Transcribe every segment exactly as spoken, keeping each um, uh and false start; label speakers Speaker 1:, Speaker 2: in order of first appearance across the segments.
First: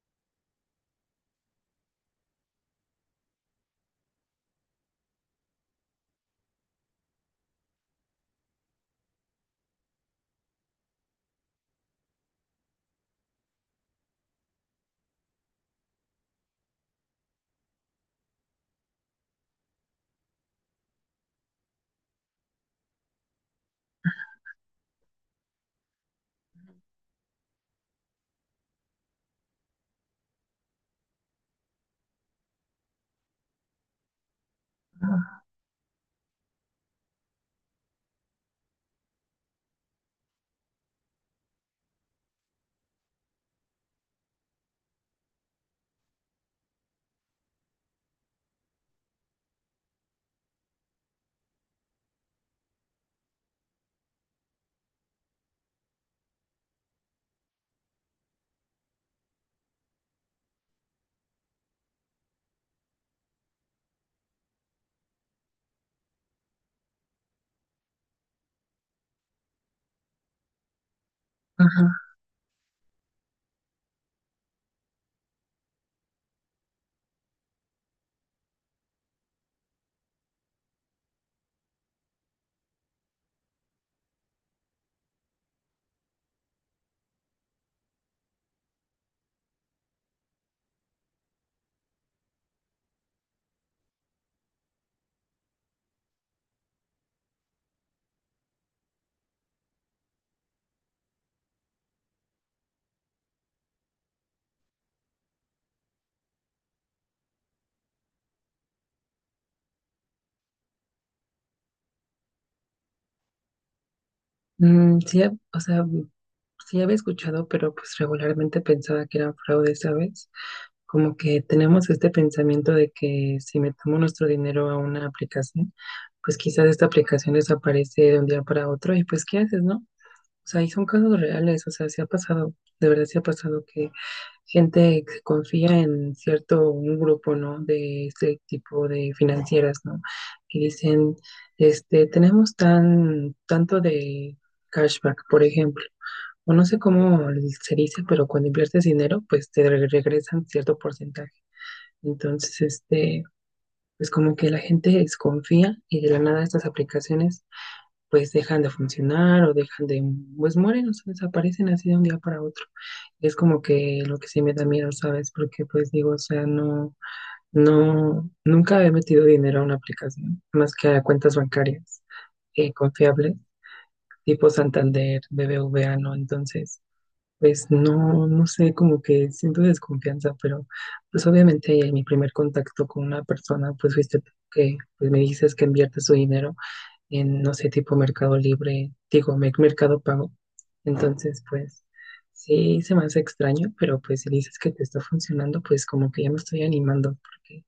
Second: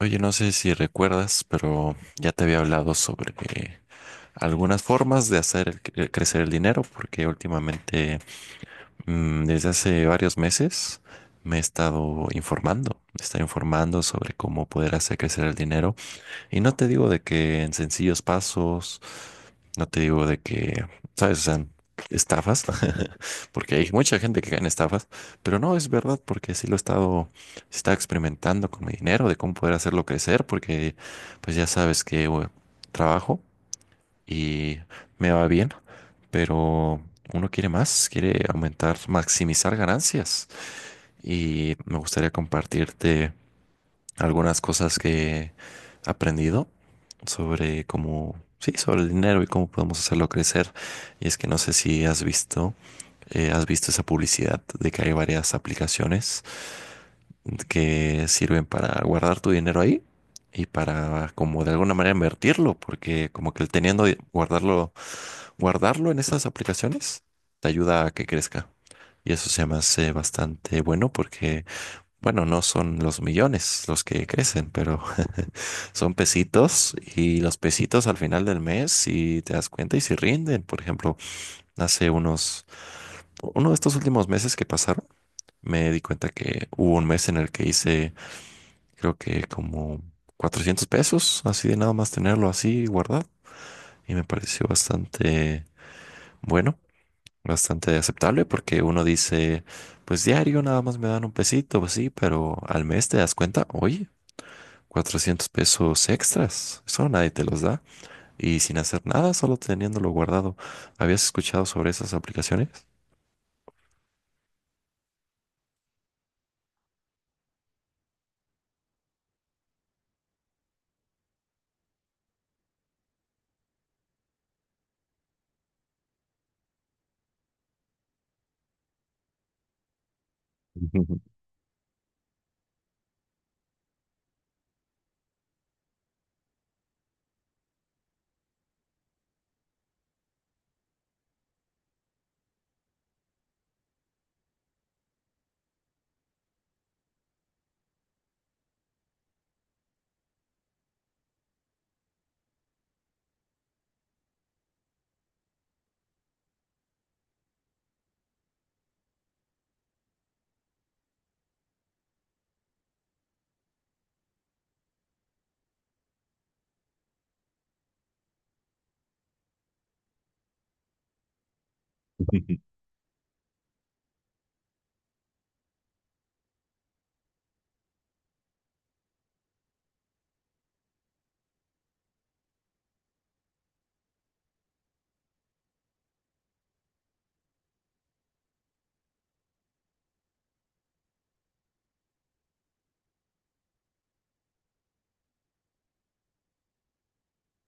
Speaker 1: Oye, no sé si recuerdas, pero ya te había hablado sobre eh, algunas formas de hacer el cre- crecer el dinero, porque últimamente, mm, desde hace varios meses, me he estado informando, me he estado informando sobre cómo poder hacer crecer el dinero. Y no te digo de que en sencillos pasos no te digo de que, ¿sabes? O sea, estafas, porque hay mucha gente que cae en estafas, pero no es verdad porque sí lo he estado, sí estaba experimentando con mi dinero, de cómo poder hacerlo crecer, porque pues ya sabes que bueno, trabajo y me va bien, pero uno quiere más, quiere aumentar, maximizar ganancias y me gustaría compartirte algunas cosas que he aprendido sobre cómo, sí, sobre el dinero y cómo podemos hacerlo crecer. Y es que no sé si has visto, eh, has visto esa publicidad de que hay varias aplicaciones que sirven para guardar tu dinero ahí y para como de alguna manera invertirlo, porque como que el teniendo, di- guardarlo, guardarlo en esas aplicaciones te ayuda a que crezca. Y eso se me hace bastante bueno porque
Speaker 2: Ajá.
Speaker 1: bueno, no son los millones los que crecen, pero son pesitos y los pesitos al final del mes, si te das cuenta y si rinden, por ejemplo, hace unos, uno de estos últimos meses que pasaron, me di cuenta que hubo un mes en el que hice, creo que como cuatrocientos pesos, así de nada más tenerlo así guardado y me pareció bastante bueno, bastante aceptable porque uno dice, pues diario nada más me dan un pesito, pues sí, pero al mes te das cuenta, oye. Cuatrocientos pesos extras. Eso nadie te los da. Y sin hacer nada, solo teniéndolo guardado. ¿Habías escuchado sobre esas aplicaciones?
Speaker 2: Mm, sí, hab- o sea, mm, sí había escuchado, pero pues regularmente pensaba que eran fraudes, ¿sabes? Como que tenemos este pensamiento de que si metemos nuestro dinero a una aplicación, pues quizás esta aplicación desaparece de un día para otro y pues ¿qué haces, no? O sea, y son casos reales, o sea, sí ha pasado, de verdad sí ha pasado gente que confía en cierto un grupo, ¿no? De este tipo de financieras, ¿no? Que dicen, este, tenemos tan, tanto de cashback, por ejemplo. O no sé cómo se dice, pero cuando inviertes dinero, pues te re- regresan cierto porcentaje. Entonces, este, pues como que la gente desconfía y de la nada estas aplicaciones pues dejan de funcionar o dejan de, pues mueren, o sea, desaparecen así de un día para otro. Es como que lo que sí me da miedo, ¿sabes? Porque pues digo, o sea, no, no, nunca he metido dinero a una aplicación, más que a cuentas bancarias eh, confiables, tipo Santander, B B V A, ¿no? Entonces, pues no, no sé, como que siento desconfianza, pero pues obviamente en mi primer contacto con una persona, pues fuiste tú que pues me dices que inviertes su dinero en, no sé, tipo Mercado Libre, digo, Mer- Mercado Pago. Entonces, pues sí, se me hace extraño, pero pues si dices que te está funcionando, pues como que ya me estoy animando, porque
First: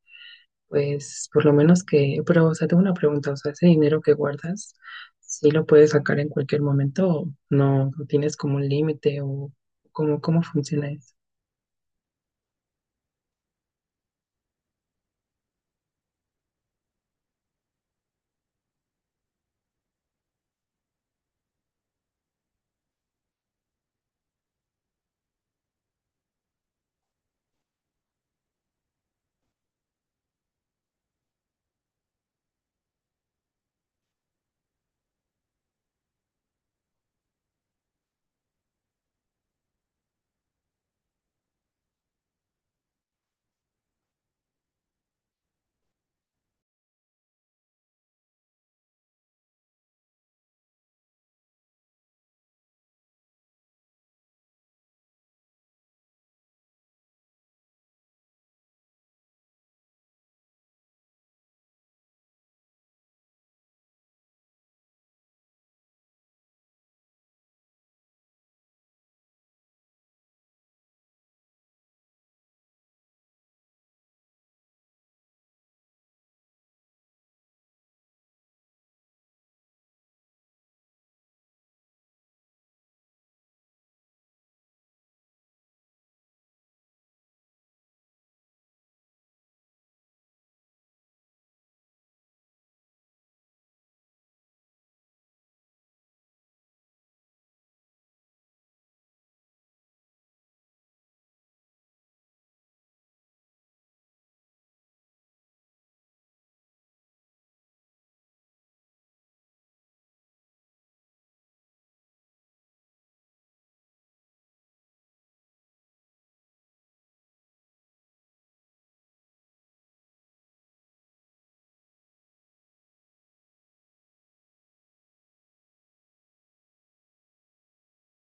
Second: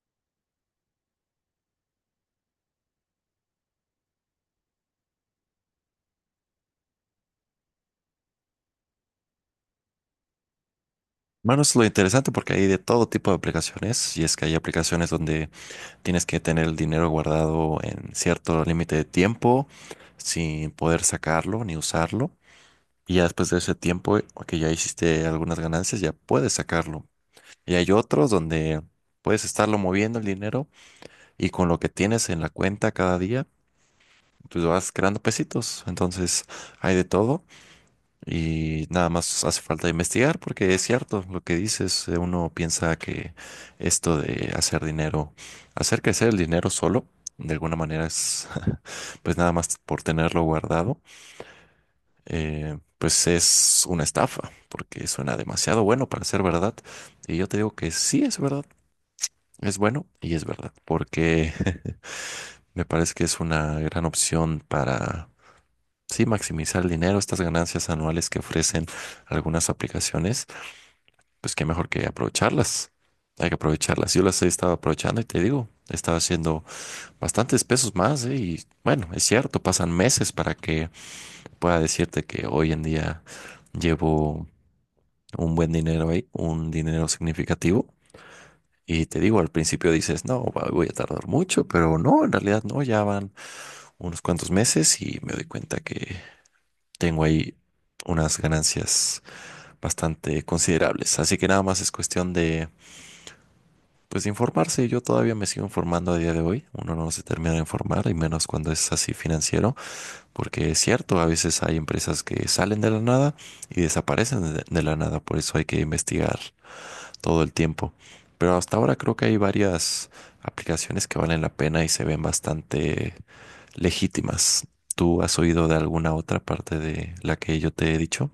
Speaker 2: pues por lo menos que, pero o sea, tengo una pregunta, o sea, ese dinero que guardas, ¿sí lo puedes sacar en cualquier momento o no? ¿No tienes como un límite o cómo, cómo funciona eso?
Speaker 1: Bueno, es lo interesante porque hay de todo tipo de aplicaciones y es que hay aplicaciones donde tienes que tener el dinero guardado en cierto límite de tiempo sin poder sacarlo ni usarlo y ya después de ese tiempo eh, que ya hiciste algunas ganancias ya puedes sacarlo y hay otros donde puedes estarlo moviendo el dinero. Y con lo que tienes en la cuenta cada día, pues vas creando pesitos. Entonces hay de todo y nada más hace falta investigar porque es cierto lo que dices. eh, Uno piensa que esto de hacer dinero, hacer crecer el dinero solo, de alguna manera es, pues nada más por tenerlo guardado, eh, pues es una estafa porque suena demasiado bueno para ser verdad. Y yo te digo que sí es verdad. Es bueno y es verdad, porque me parece que es una gran opción para, sí, maximizar el dinero. Estas ganancias anuales que ofrecen algunas aplicaciones, pues qué mejor que aprovecharlas. Hay que aprovecharlas. Yo las he estado aprovechando y te digo, he estado haciendo bastantes pesos más, ¿eh? Y bueno, es cierto, pasan meses para que pueda decirte que hoy en día llevo un buen dinero ahí, un dinero significativo. Y te digo, al principio dices, no, va- voy a tardar mucho, pero no, en realidad no, ya van unos cuantos meses y me doy cuenta que tengo ahí unas ganancias bastante considerables. Así que nada más es cuestión de, pues, de informarse. Yo todavía me sigo informando a día de hoy. Uno no se termina de informar, y menos cuando es así financiero, porque es cierto, a veces hay empresas que salen de la nada y desaparecen de de la nada. Por eso hay que investigar todo el tiempo. Pero hasta ahora creo que hay varias aplicaciones que valen la pena y se ven bastante legítimas. ¿Tú has oído de alguna otra parte de la que yo te he dicho?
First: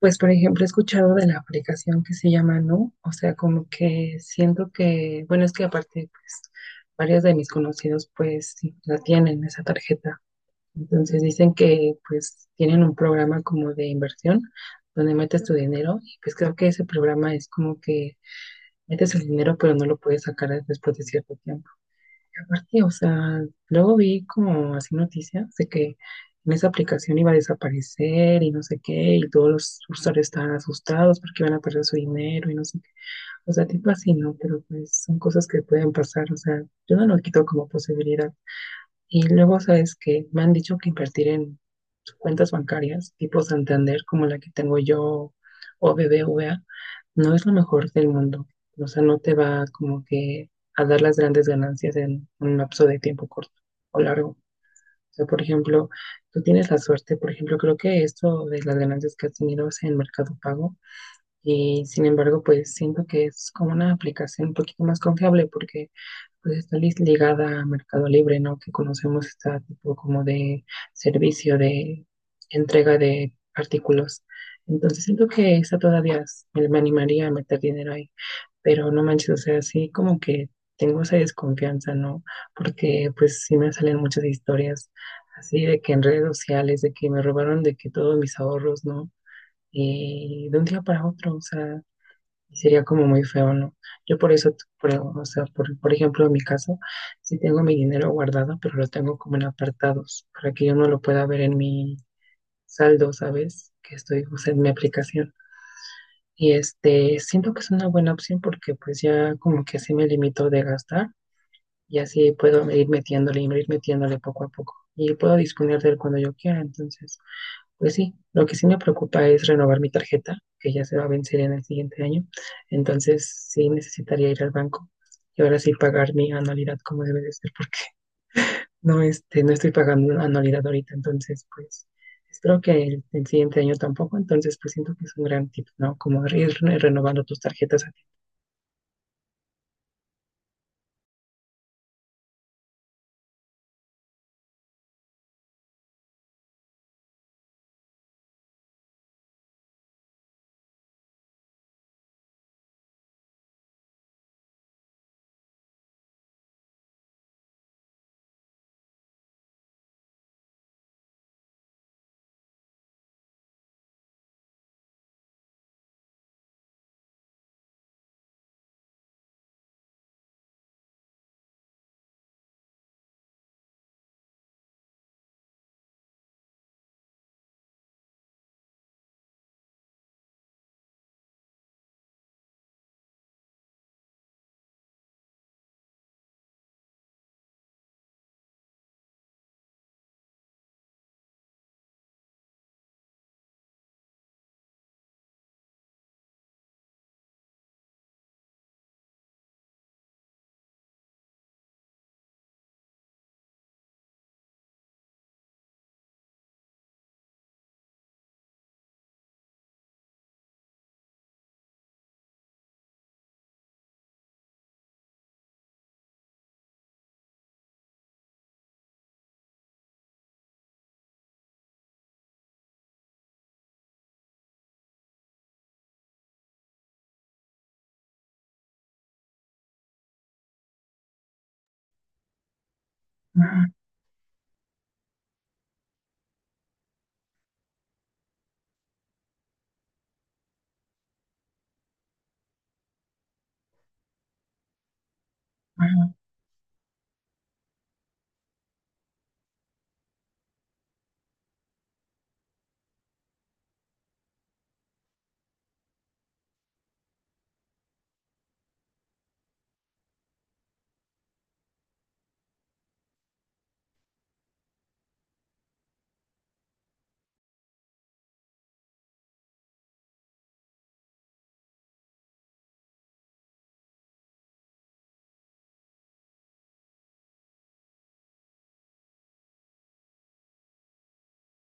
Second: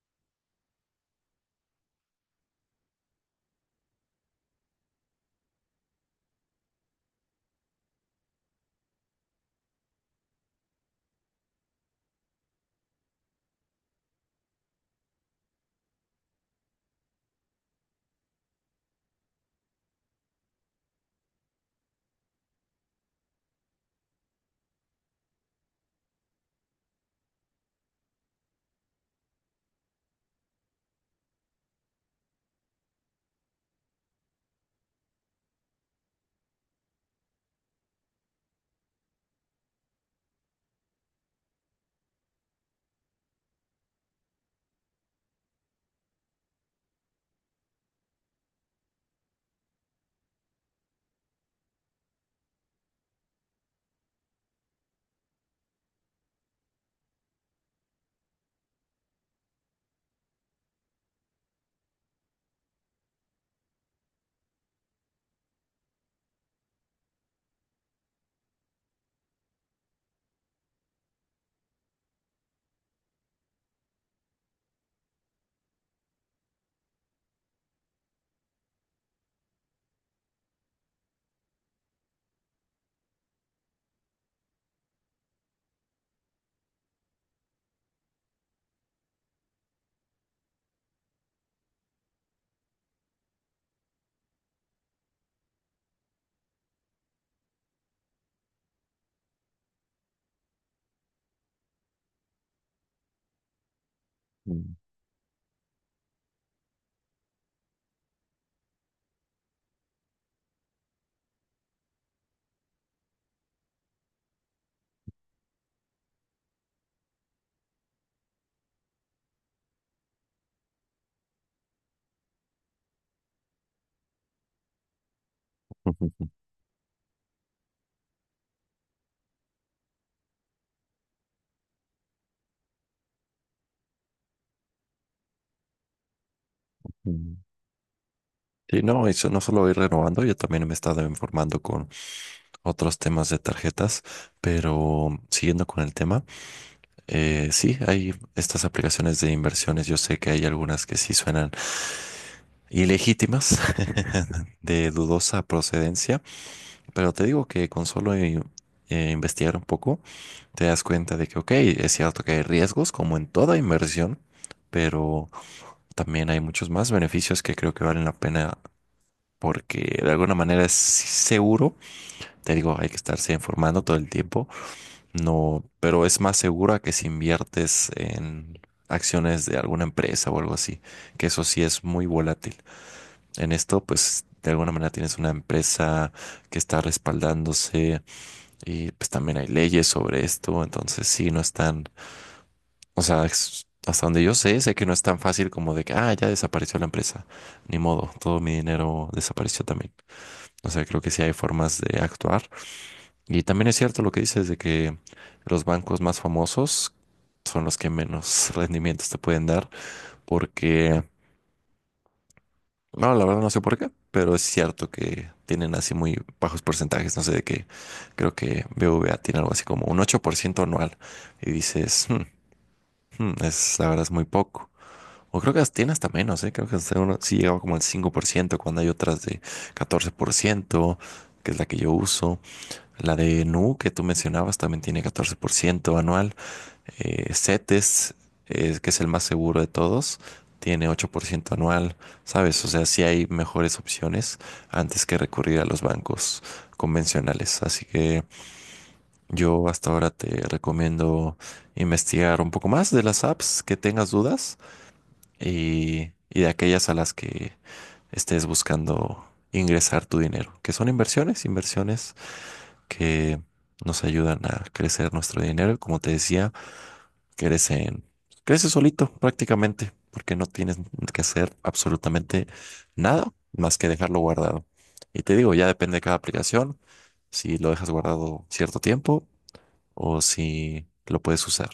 Speaker 2: Pues, por ejemplo, he escuchado de la aplicación que se llama Nu, o sea, como que siento que, bueno, es que aparte, pues, varios de mis conocidos, pues, sí, la tienen, esa tarjeta. Entonces dicen que, pues, tienen un programa como de inversión, donde metes tu dinero, y pues creo que ese programa es como que metes el dinero, pero no lo puedes sacar después de cierto tiempo. Aparte, o sea, luego vi como así noticias de que en esa aplicación iba a desaparecer y no sé qué, y todos los usuarios estaban asustados porque iban a perder su dinero y no sé qué. O sea, tipo así, ¿no? Pero pues son cosas que pueden pasar, o sea, yo no lo quito como posibilidad. Y luego sabes que me han dicho que invertir en cuentas bancarias tipo Santander, como la que tengo yo o B B V A, no es lo mejor del mundo. O sea, no te va como que a dar las grandes ganancias en un lapso de tiempo corto o largo. O sea, por ejemplo, tú tienes la suerte, por ejemplo, creo que esto de las ganancias que has tenido es en Mercado Pago y sin embargo, pues siento que es como una aplicación un poquito más confiable porque pues está lis- ligada a Mercado Libre, ¿no? Que conocemos este tipo como de servicio de entrega de artículos. Entonces siento que esa todavía es- me, me animaría a meter dinero ahí, pero no manches, o sea, sí como que tengo esa desconfianza, ¿no? Porque pues sí me salen muchas historias así de que en redes sociales, de que me robaron de que todos mis ahorros, ¿no? eh, de un día para otro, o sea, y sería como muy feo, ¿no? Yo por eso, por, o sea, por, por ejemplo, en mi caso, sí tengo mi dinero guardado, pero lo tengo como en apartados, para que yo no lo pueda ver en mi saldo, ¿sabes? Que estoy, o sea, en mi
Speaker 1: Mm.
Speaker 2: aplicación. Y este, siento que es una buena opción porque pues ya como que así me limito de gastar y así puedo ir metiéndole, ir metiéndole poco a poco. Y puedo disponer de él cuando yo quiera, entonces. Pues sí, lo que sí me preocupa es renovar mi tarjeta, que ya se va a vencer en el siguiente año. Entonces sí necesitaría ir al banco y ahora sí pagar mi anualidad como debe de ser, porque no, este, no estoy pagando anualidad ahorita. Entonces, pues espero que el, el siguiente año tampoco. Entonces, pues siento que es un gran tip, ¿no? Como ir re- renovando tus tarjetas a
Speaker 1: Sí, no, eso no solo ir renovando, yo también me he estado informando con otros temas de tarjetas, pero siguiendo con el tema. Eh, sí, hay estas aplicaciones de inversiones. Yo sé que hay algunas que sí suenan ilegítimas, de dudosa procedencia, pero te digo que con solo i- eh, investigar un poco, te das cuenta de que, ok, es cierto que hay riesgos, como en toda inversión, pero también hay muchos más beneficios que creo que valen la pena porque de alguna manera es seguro. Te digo, hay que estarse informando todo el tiempo. No, pero es más segura que si inviertes en acciones de alguna empresa o algo así, que eso sí es muy volátil. En esto, pues de alguna manera tienes una empresa que está respaldándose y pues también hay leyes sobre esto, entonces sí, no es tan, o sea, es- hasta donde yo sé, sé que no es tan fácil como de que, ah, ya desapareció la empresa, ni modo, todo mi dinero desapareció también. O sea, creo que sí hay formas de actuar y también es cierto lo que dices de que los bancos más famosos son los que menos rendimientos te pueden dar, porque, no, la verdad no sé por qué, pero es cierto que tienen así muy bajos porcentajes, no sé de qué, creo que B B V A tiene algo así como un ocho por ciento anual y dices, "Hmm, hmm, es, la verdad es muy poco. O creo que las tiene hasta menos, ¿eh? Creo que hasta uno sí llegaba como al cinco por ciento cuando hay otras de catorce por ciento que es la que yo uso. La de
Speaker 2: ti.
Speaker 1: Nu, que tú mencionabas, también tiene catorce por ciento anual. Eh, CETES, eh, que es el más seguro de todos, tiene ocho por ciento anual, ¿sabes? O sea, sí hay mejores opciones antes que recurrir a los bancos convencionales. Así que yo hasta ahora te recomiendo investigar un poco más de las apps que tengas dudas y, y de aquellas a las que estés buscando ingresar tu dinero, que son inversiones, inversiones que nos ayudan a crecer nuestro dinero. Como te decía, crecen, crece solito prácticamente, porque no tienes que hacer absolutamente nada más que dejarlo guardado. Y te digo, ya depende de cada aplicación, si lo dejas guardado cierto tiempo o si lo puedes usar.